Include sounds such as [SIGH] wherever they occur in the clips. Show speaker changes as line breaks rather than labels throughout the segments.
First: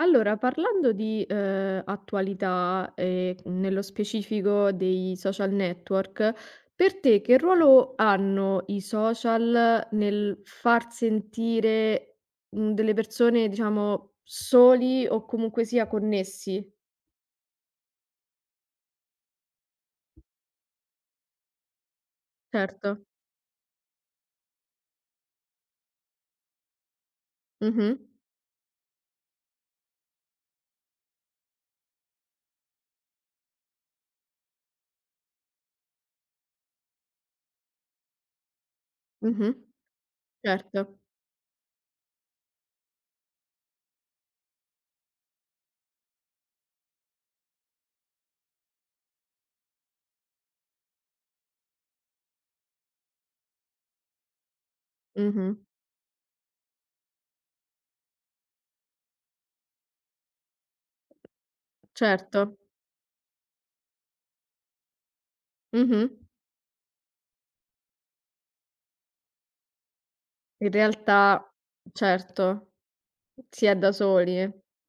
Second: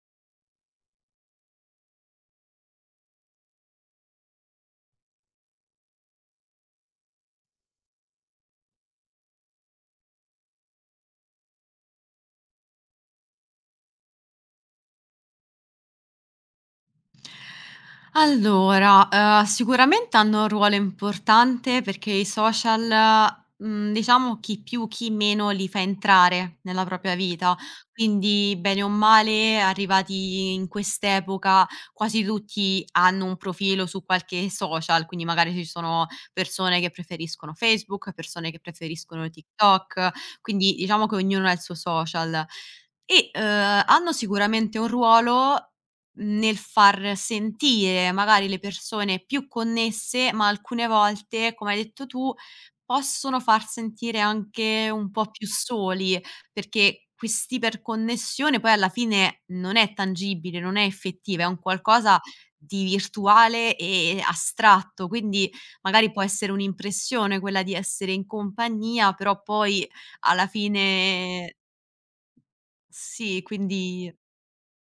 Allora, parlando di, attualità e nello specifico dei social network, per te che ruolo hanno i social nel far sentire, delle persone diciamo soli o comunque sia connessi?
Allora, sicuramente hanno un ruolo importante perché i
Certo.
social, diciamo chi più, chi meno li fa entrare nella propria vita.
Mh-mh.
Quindi, bene o male, arrivati in quest'epoca, quasi tutti hanno un profilo su qualche social, quindi magari ci sono persone che preferiscono Facebook, persone che preferiscono
Mh-mh.
TikTok, quindi
Certo.
diciamo che ognuno ha il suo social. E, hanno sicuramente un ruolo nel far sentire magari le persone più connesse, ma alcune volte, come hai detto tu, possono far sentire anche un po' più
Mh-mh.
soli, perché quest'iperconnessione poi alla fine non è tangibile, non è effettiva, è un qualcosa
Certo.
di virtuale e astratto, quindi
Mh-mh.
magari può essere un'impressione quella di essere in compagnia, però poi alla
In realtà,
fine
certo.
sì,
Si è da
quindi
soli.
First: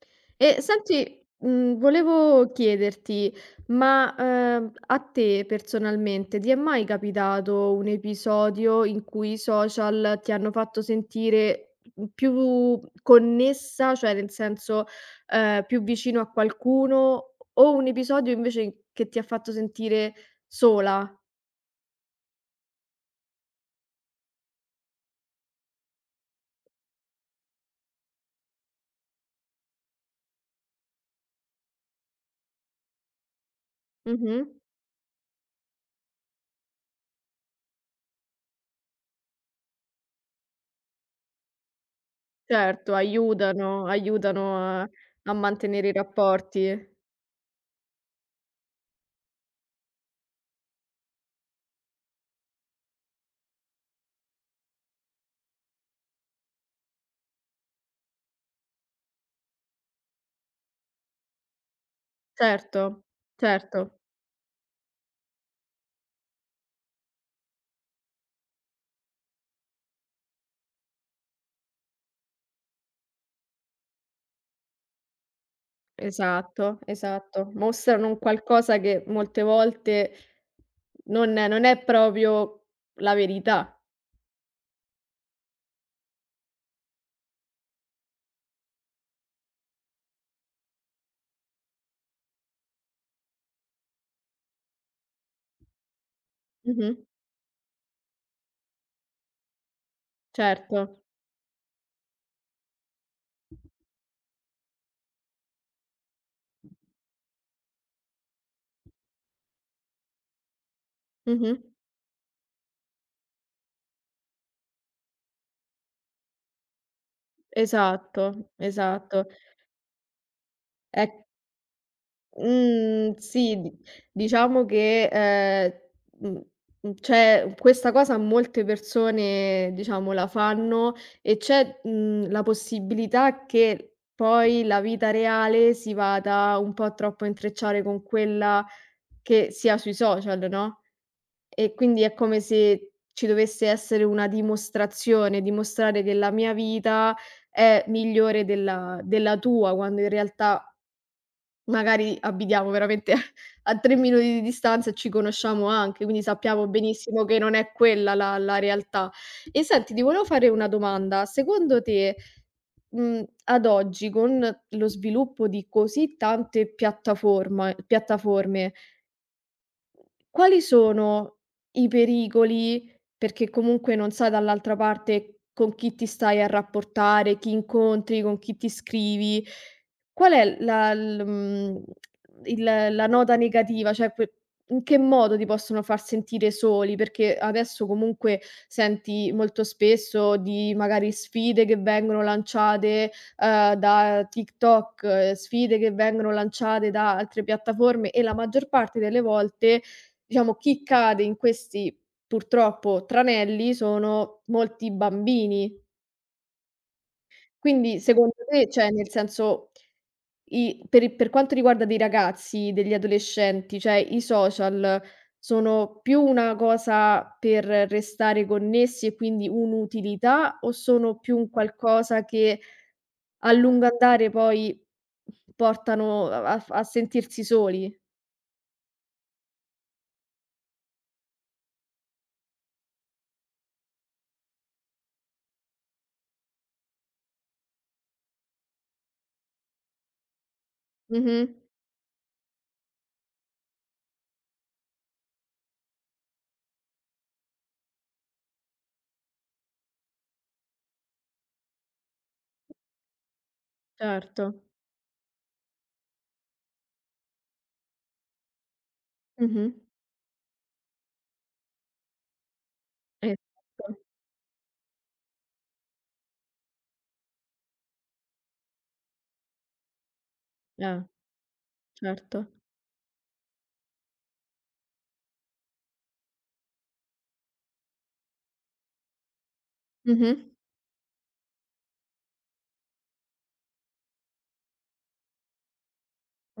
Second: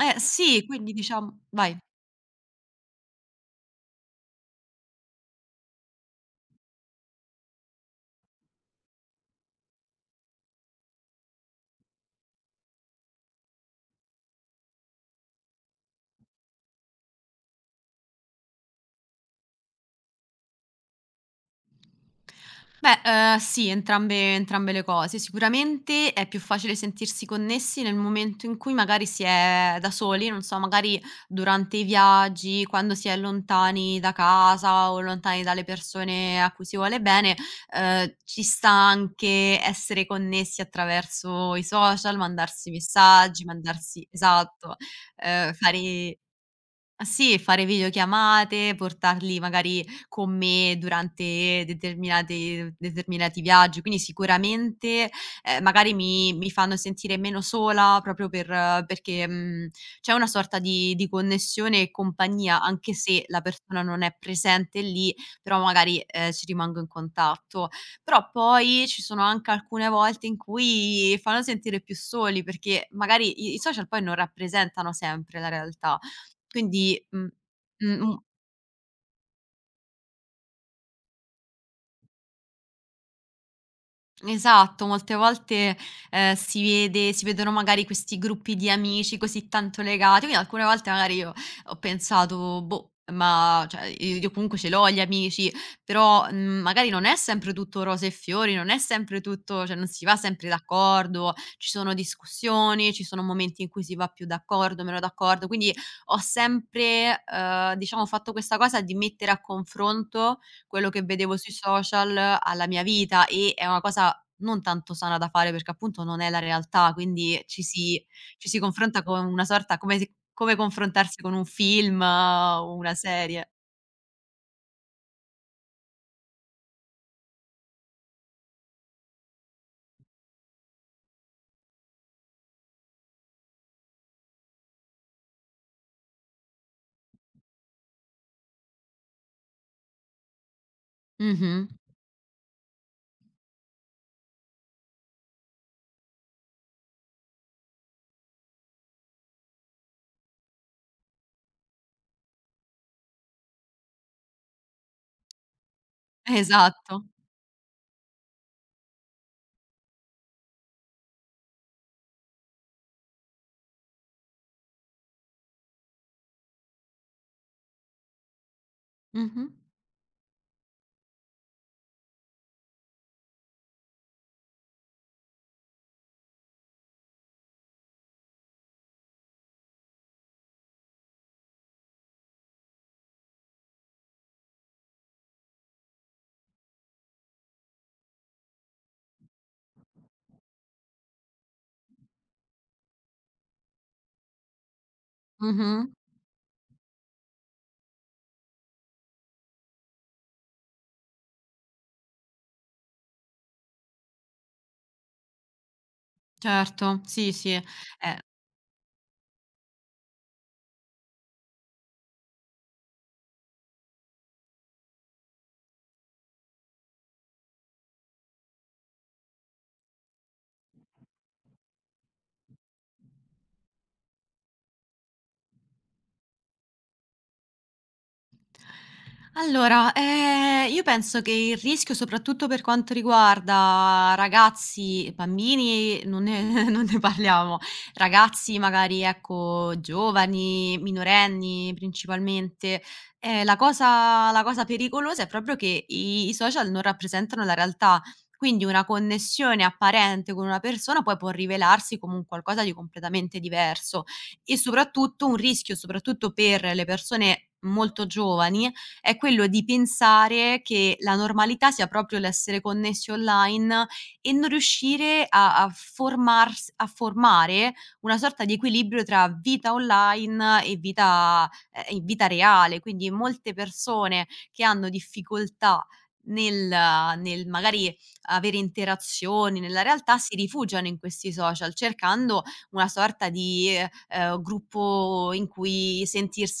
eh
E
sì, quindi
senti,
diciamo vai.
volevo chiederti, ma, a te personalmente ti è mai capitato un episodio in cui i social ti hanno fatto sentire, più connessa, cioè nel senso, più vicino a qualcuno, o un episodio invece che ti ha fatto sentire sola?
Beh, sì, entrambe le cose. Sicuramente è più facile sentirsi connessi nel momento in cui magari si è da soli, non so, magari durante i viaggi, quando si è lontani da
Mh-mh.
casa o lontani dalle persone a cui si vuole bene, ci sta anche essere connessi attraverso i social, mandarsi
Certo,
messaggi,
aiutano
mandarsi
aiutano
esatto,
a mantenere i
fare
rapporti.
Ah sì, fare videochiamate, portarli magari con me durante determinati viaggi, quindi sicuramente, magari mi fanno sentire meno sola proprio per perché, c'è una sorta di connessione e compagnia,
Certo,
anche se la
certo,
persona non è presente lì, però magari, ci rimango in contatto. Però poi ci sono anche alcune volte in cui fanno sentire più soli, perché magari i social poi non rappresentano sempre la realtà.
esatto,
Quindi,
esatto. Mostrano
un
un qualcosa che molte volte non è proprio la verità.
Esatto, molte volte, si vedono magari questi gruppi di amici così tanto legati, quindi alcune volte magari io ho pensato: "Boh, ma" cioè i io comunque ce l'ho gli amici, però, magari
Mh-mh,
non è sempre tutto rose e fiori, non è sempre tutto cioè non si va sempre
certo.
d'accordo, ci sono discussioni, ci sono momenti in cui si va più d'accordo, meno d'accordo, quindi ho sempre, diciamo fatto questa cosa di mettere a confronto quello che vedevo sui
Mh-mh.
social alla mia vita e è una cosa non tanto sana da fare, perché appunto non è la realtà, quindi ci si
Esatto,
ci si confronta con
esatto.
una sorta come se come
È
confrontarsi con un film o una
Mhmm,
serie.
sì, di diciamo che, mhmm, c'è questa cosa, molte persone, diciamo, la fanno, e c'è, la possibilità che poi la vita reale si vada un po' troppo a intrecciare con quella che si ha sui social, no,
Mh-mh.
e quindi è come se ci dovesse essere una dimostrazione, dimostrare che la mia vita è migliore della tua, quando in realtà magari abitiamo veramente [LAUGHS] a 3 minuti di distanza e ci conosciamo anche, quindi sappiamo
Esatto.
benissimo che non è quella la realtà. E senti, ti volevo fare una domanda: secondo te, ad oggi con lo sviluppo di così tante piattaforma piattaforme,
Mh-mh.
quali sono i pericoli? Perché comunque non sai dall'altra parte con chi ti stai a rapportare, chi incontri, con chi ti scrivi. Qual è la l mhmm, il la nota negativa? Cioè, que in che modo ti possono far sentire soli? Perché adesso comunque senti molto spesso di magari sfide che vengono lanciate, da TikTok, sfide
Mh-mh.
che vengono lanciate da altre piattaforme, e la maggior parte delle volte, diciamo, chi cade in questi, purtroppo, tranelli sono molti bambini.
Certo, sì, sì.
Quindi secondo te, cioè nel senso, i per quanto riguarda dei ragazzi, degli adolescenti, cioè i social sono più una cosa per restare connessi e quindi un'utilità, o sono più un qualcosa che a lungo andare poi portano a sentirsi soli?
Allora, io penso che il rischio, soprattutto per quanto riguarda ragazzi e bambini, non ne [LAUGHS] non ne parliamo. Ragazzi magari, ecco, giovani,
Mh-mh.
minorenni principalmente, la cosa pericolosa è proprio che i social non rappresentano la realtà. Quindi una connessione apparente con una persona poi può rivelarsi come un qualcosa di completamente diverso
Certo.
e soprattutto un rischio, soprattutto per le persone molto giovani, è quello di
Mh-mh.
pensare che la normalità sia proprio l'essere connessi online
Esatto.
e non riuscire a formare una sorta di equilibrio tra vita online
Eh.
e vita
Certo.
reale. Quindi molte persone che hanno difficoltà nel nel magari avere interazioni nella realtà, si
Mh-mh.
rifugiano in questi social cercando una sorta di, gruppo in cui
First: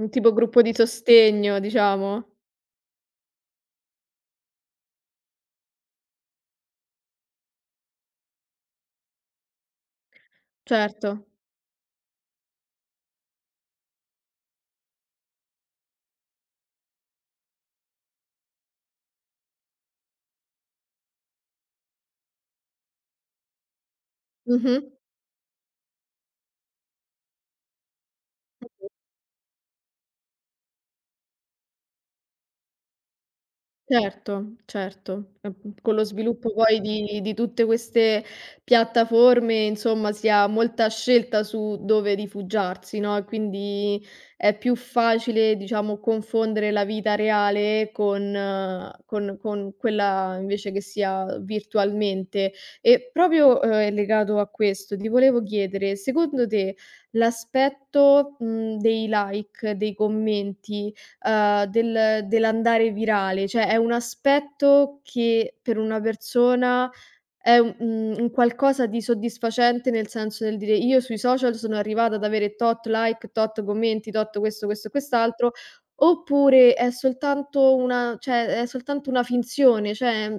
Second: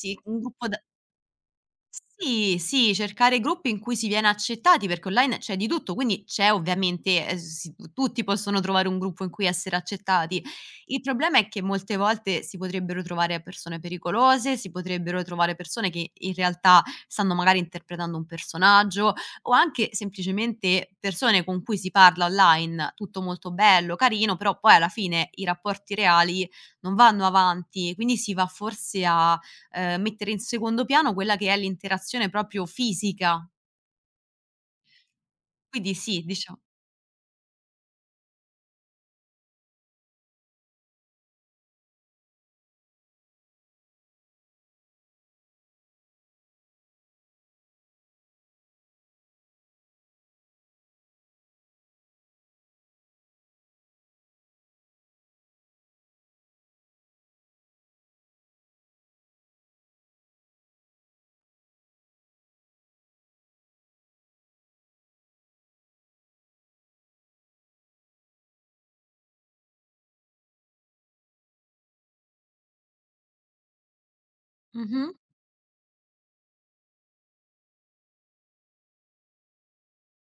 Un tipo
un
gruppo
gruppo
di
da
sostegno, diciamo.
sì, sì, cercare gruppi in cui si viene accettati, perché online c'è di tutto, quindi c'è ovviamente tutti possono trovare un gruppo in cui essere accettati. Il
Certo.
problema è che molte volte si potrebbero trovare persone pericolose, si potrebbero trovare persone che in realtà stanno magari interpretando un personaggio o anche semplicemente persone con cui si parla online, tutto molto bello, carino, però poi
Mh-mh.
alla fine i rapporti reali non vanno avanti, quindi si va forse a mettere in secondo piano quella che è l'interazione proprio fisica.
Certo, certo. E
Quindi
con lo
sì,
sviluppo
dicia
poi di tutte queste piattaforme, insomma, si ha molta scelta su dove rifugiarsi, no, e quindi è più facile, diciamo, confondere la vita reale con con quella invece che sia virtualmente. E proprio, legato a questo, ti volevo chiedere, secondo te l'aspetto, dei like, dei commenti, dell'andare virale, cioè è un aspetto che per una persona è un qualcosa di soddisfacente, nel senso del dire: "Io sui social sono arrivata ad avere tot like, tot commenti, tot questo, questo e
mh-mh,
quest'altro", oppure è soltanto una finzione, cioè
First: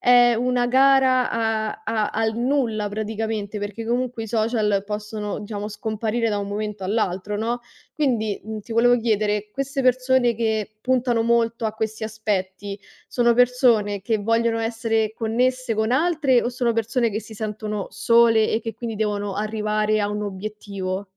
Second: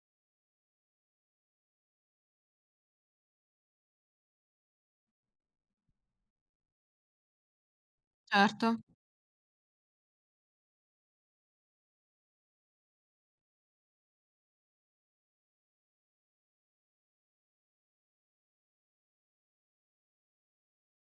è una gara a a al nulla praticamente, perché comunque i social possono, diciamo, scomparire da un momento all'altro, no, quindi, ti
certo.
volevo chiedere, queste persone che puntano molto a questi aspetti, sono persone che vogliono essere connesse con altre o sono persone che si sentono sole e che quindi devono arrivare a un obiettivo?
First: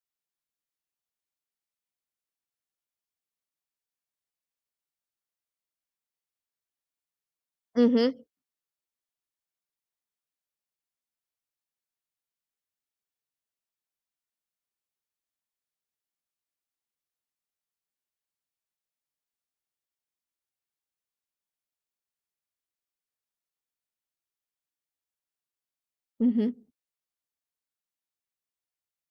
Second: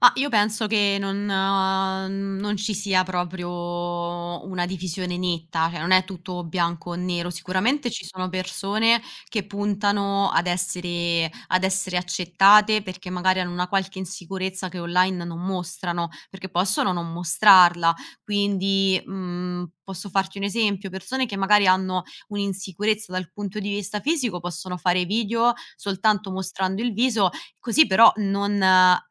Ma io penso che non non ci sia proprio una divisione netta, cioè non è tutto bianco o nero. Sicuramente ci
Mh-mh,
sono persone che puntano ad essere accettate perché magari hanno una qualche insicurezza che online non mostrano, perché possono non mostrarla. Quindi, posso farti un esempio: persone che magari hanno un'insicurezza dal punto di vista fisico possono fare video soltanto
mh-mh.
mostrando il viso. Così però non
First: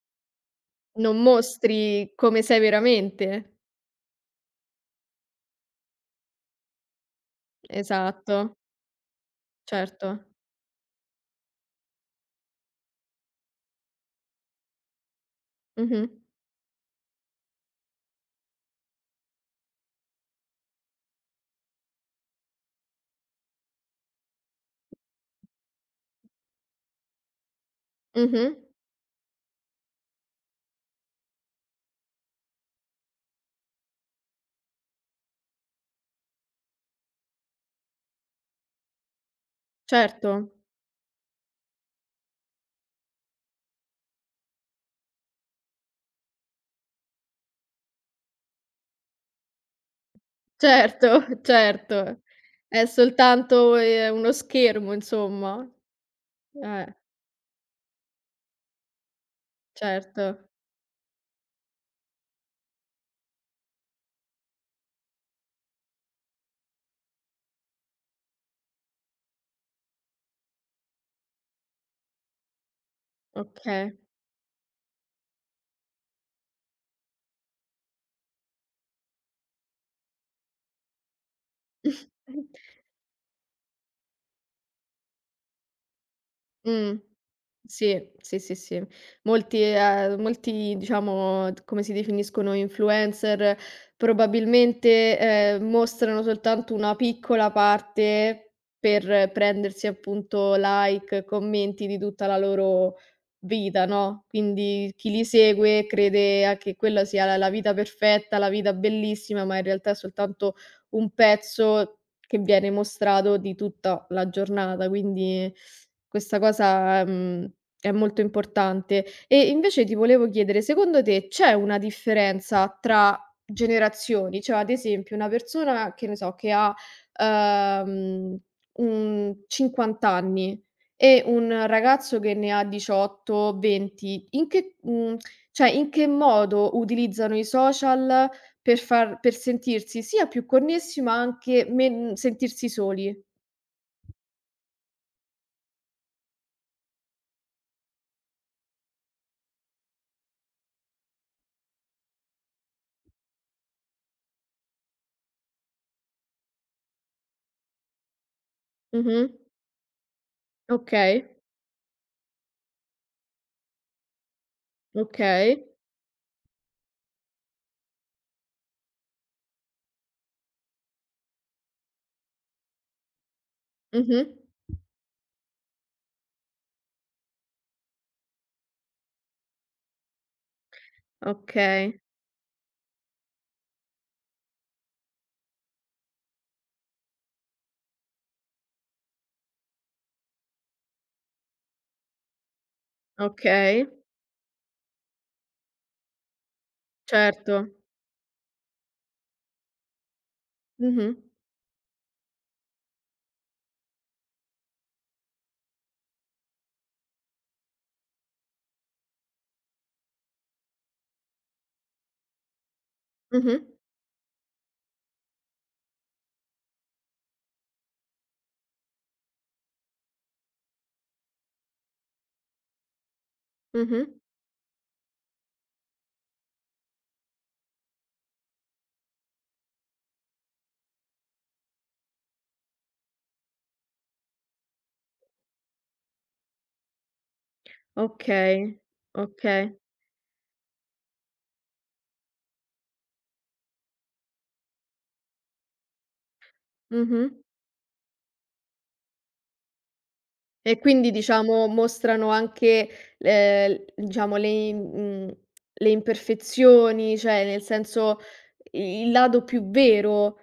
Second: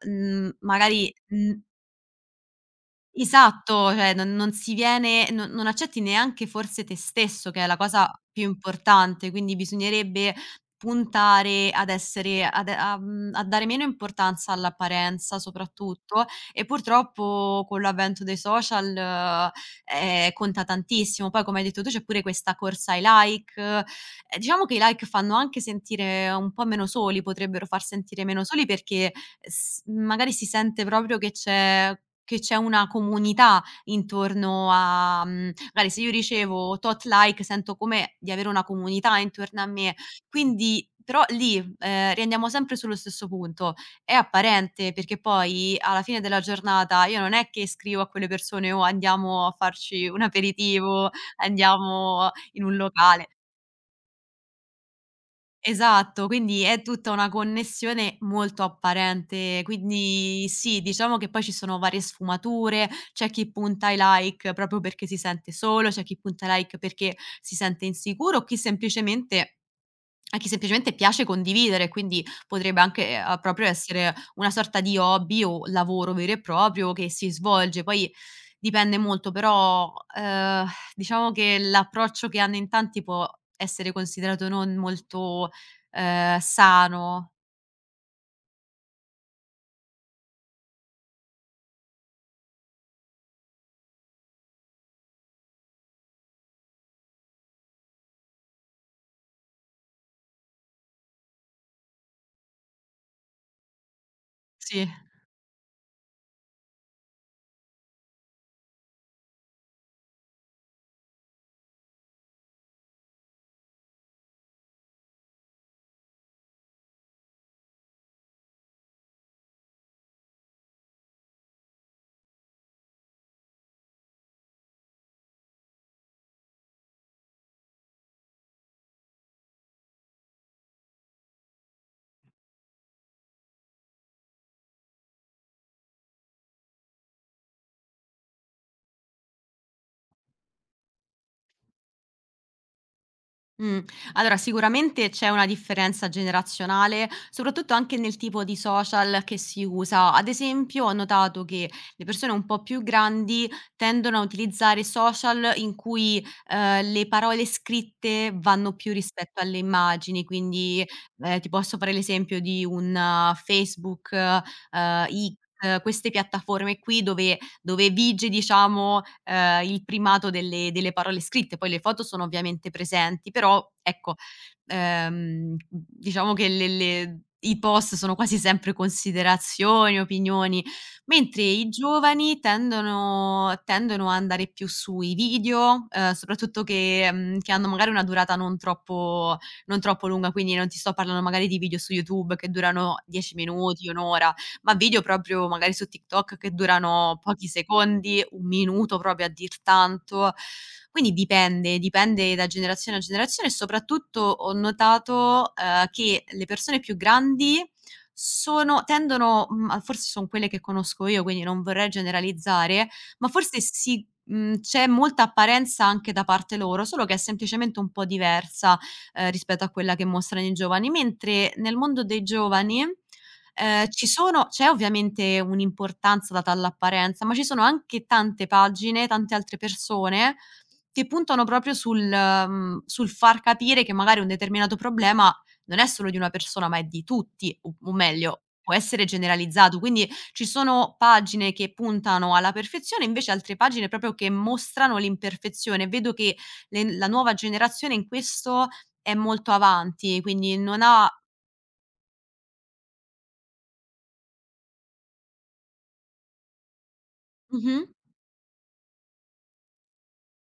mhmm, magari
Non
mhmm,
mostri come sei veramente.
esatto, cioè non si viene non accetti neanche forse te stesso, che è la cosa più
Esatto,
importante, quindi
certo.
bisognerebbe puntare ad essere a dare meno importanza all'apparenza
Mh-mh,
soprattutto, e purtroppo con l'avvento dei social, conta tantissimo. Poi come hai detto tu c'è pure questa corsa ai like, e diciamo che i like fanno anche sentire un po' meno soli, potrebbero far sentire meno
mh-mh.
soli perché s magari si sente proprio che c'è una comunità intorno a magari se io ricevo tot like sento come di avere una comunità intorno a me.
Certo,
Quindi però lì, riandiamo sempre sullo stesso punto: è apparente, perché poi alla fine della giornata io non è che scrivo a quelle persone: "Oh, andiamo a farci un aperitivo,
certo, [LAUGHS] certo.
andiamo in un
È
locale."
soltanto, uno schermo, insomma.
Esatto, quindi è
Eh,
tutta una connessione molto apparente.
certo.
Quindi sì, diciamo che poi ci sono varie sfumature, c'è chi punta ai like proprio perché si sente solo, c'è chi punta ai like perché si sente insicuro, o chi semplicemente a chi semplicemente piace condividere, quindi potrebbe anche, proprio
Okay.
essere una sorta di hobby o lavoro vero e proprio che si svolge. Poi dipende molto, però, diciamo che l'approccio che hanno
[LAUGHS]
in tanti può essere considerato non molto,
Mh.
sano.
Sì, sì, sì, sì. Molti diciamo, d come si definiscono influencer, probabilmente, mostrano soltanto una piccola parte per prendersi appunto like, commenti di tutta la loro vita, no,
Sì.
quindi chi li segue crede a che quella sia la vita perfetta, la vita bellissima, ma in realtà è soltanto un pezzo che viene mostrato di tutta la giornata, quindi questa cosa, mhmm è molto importante. E invece ti volevo chiedere, secondo te c'è una differenza tra generazioni? Cioè, ad esempio, una persona che, ne so, che ha, ehm, 50 anni, e un ragazzo che ne ha 18, 20, in che cioè in che modo utilizzano i social per sentirsi sia più connessi, ma anche men sentirsi soli?
Mh. Allora sicuramente c'è una differenza generazionale, soprattutto anche nel tipo di social che si usa. Ad esempio ho notato che le persone un po' più grandi tendono a utilizzare social in cui, le parole scritte vanno più
Mh-mh.
rispetto alle immagini, quindi,
Okay,
ti posso fare l'esempio di un Facebook, X,
okay.
queste piattaforme qui dove vige, diciamo, il primato delle parole scritte. Poi le foto sono ovviamente presenti, però ecco,
Mh-mh.
diciamo che le i post sono quasi sempre considerazioni, opinioni, mentre i
Okay.
giovani tendono a andare più sui video, soprattutto che hanno magari una durata non troppo lunga, quindi non ti sto parlando magari di video su YouTube che durano 10
Okay,
minuti, 1 ora ma video proprio magari su TikTok che durano pochi
certo.
secondi, 1 minuto proprio a dir tanto. Quindi
Mh-mh.
dipende da generazione a generazione e soprattutto ho notato, che le persone più grandi sono tendono, a forse son quelle che conosco io, quindi non vorrei generalizzare, ma forse
Mh-mh.
si c'è molta apparenza anche da parte loro, solo che è semplicemente un po' diversa, rispetto a quella che mostrano i giovani, mentre nel mondo dei giovani
Mh-mh.
ci sono c'è ovviamente un'importanza data all'apparenza, ma ci sono anche tante pagine, tante altre persone che puntano proprio sul far capire che magari un determinato problema non è solo di una persona, ma è di tutti, o meglio, può
Okay,
essere
okay.
generalizzato. Quindi ci sono pagine che puntano alla perfezione, invece altre pagine proprio che mostrano l'imperfezione. Vedo che le la
Mh-mh.
nuova generazione in questo è molto avanti, quindi
E
non ha
quindi diciamo mostrano anche, diciamo le imperfezioni, cioè nel
mh-mh.
senso i il lato più vero.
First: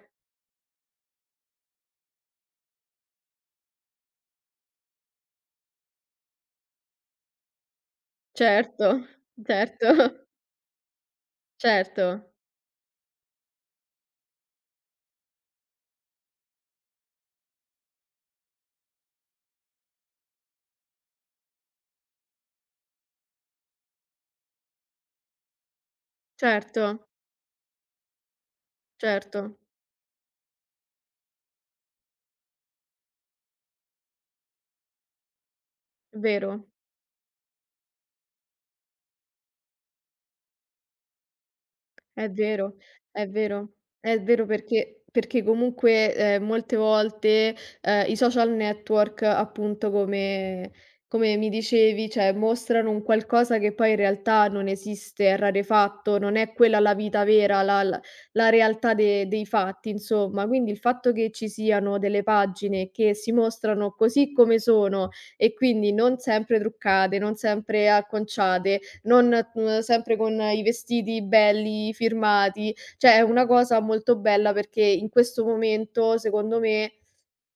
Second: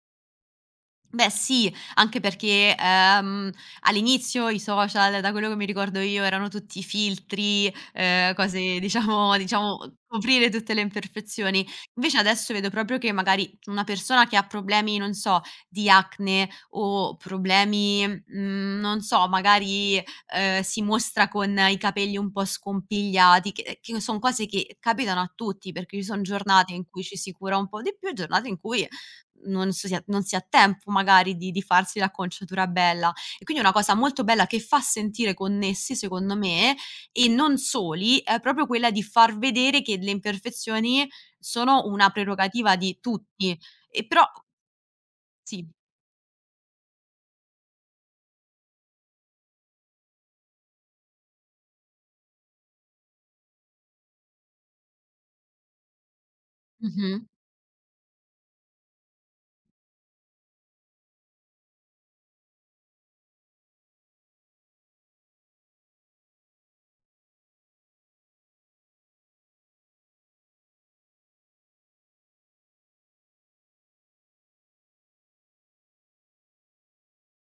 Beh sì, anche perché, all'inizio i social, da quello che mi ricordo io, erano tutti filtri, cose
Certo,
diciamo
certo, [LAUGHS]
coprire tutte le imperfezioni. Invece
certo,
adesso vedo proprio che magari una persona che ha problemi, non so, di acne o problemi, non so, magari, si mostra con i capelli un po' scompigliati, che son cose che capitano a tutti, perché ci son giornate in cui
certo,
ci si cura un po' di più e giornate in cui
certo,
non si ha tempo magari di farsi l'acconciatura bella. E quindi una cosa molto bella che fa sentire connessi secondo
vero.
me, e non soli, è proprio quella di far vedere che le imperfezioni sono una
È
prerogativa
vero,
di
è
tutti.
vero,
E
è
però
vero, perché
sì.
comunque, molte volte, i social network appunto, come mi dicevi, cioè mostrano un qualcosa che poi in realtà non esiste, è rarefatto, non è quella la
Mh-mh.
vita vera, la realtà de dei fatti, insomma. Quindi il fatto che ci siano delle pagine che si mostrano così come sono, e quindi non sempre truccate, non sempre acconciate, non sempre con i vestiti belli, firmati, cioè è una cosa molto bella perché in questo momento, secondo me,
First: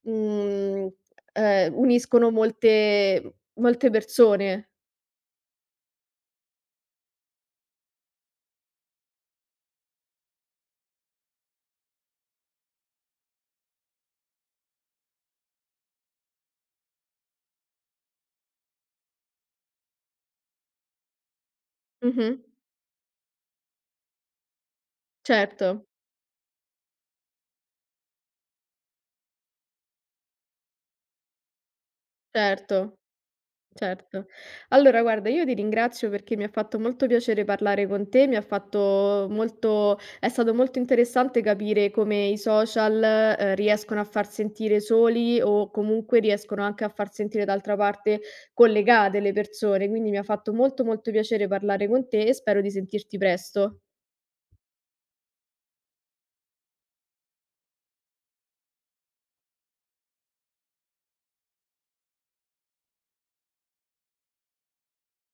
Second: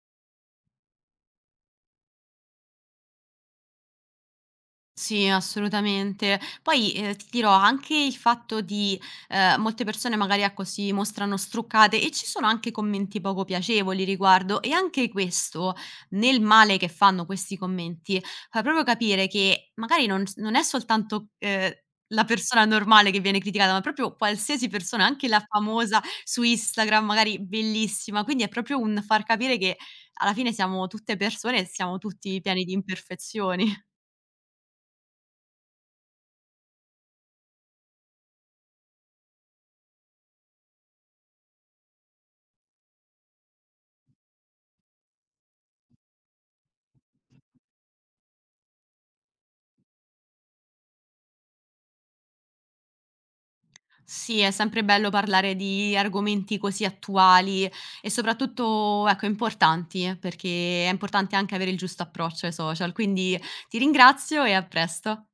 mhmm, uniscono molte molte persone.
Sì, assolutamente. Poi, ti dirò anche il fatto di molte persone magari, ecco, si mostrano struccate e ci sono anche commenti poco piacevoli riguardo e anche questo, nel male che fanno questi commenti, fa proprio capire che magari non è soltanto, la
Mh-mh.
persona normale che viene criticata, ma proprio qualsiasi persona, anche la
Certo,
famosa su Instagram, magari bellissima, quindi è proprio un far capire che alla fine siamo tutte persone e siamo tutti pieni di
certo.
imperfezioni.
Certo. Allora guarda, io ti ringrazio perché mi ha fatto molto piacere parlare con te, mi ha fatto molto è stato molto interessante capire come i social, riescono a far sentire soli o comunque riescono anche a far sentire d'altra parte collegate le persone, quindi mi ha fatto molto, molto piacere parlare con te e spero di sentirti presto.
Sì, è sempre bello parlare di argomenti così attuali e soprattutto, ecco, importanti, perché è importante anche avere il giusto approccio ai social. Quindi ti ringrazio e a presto.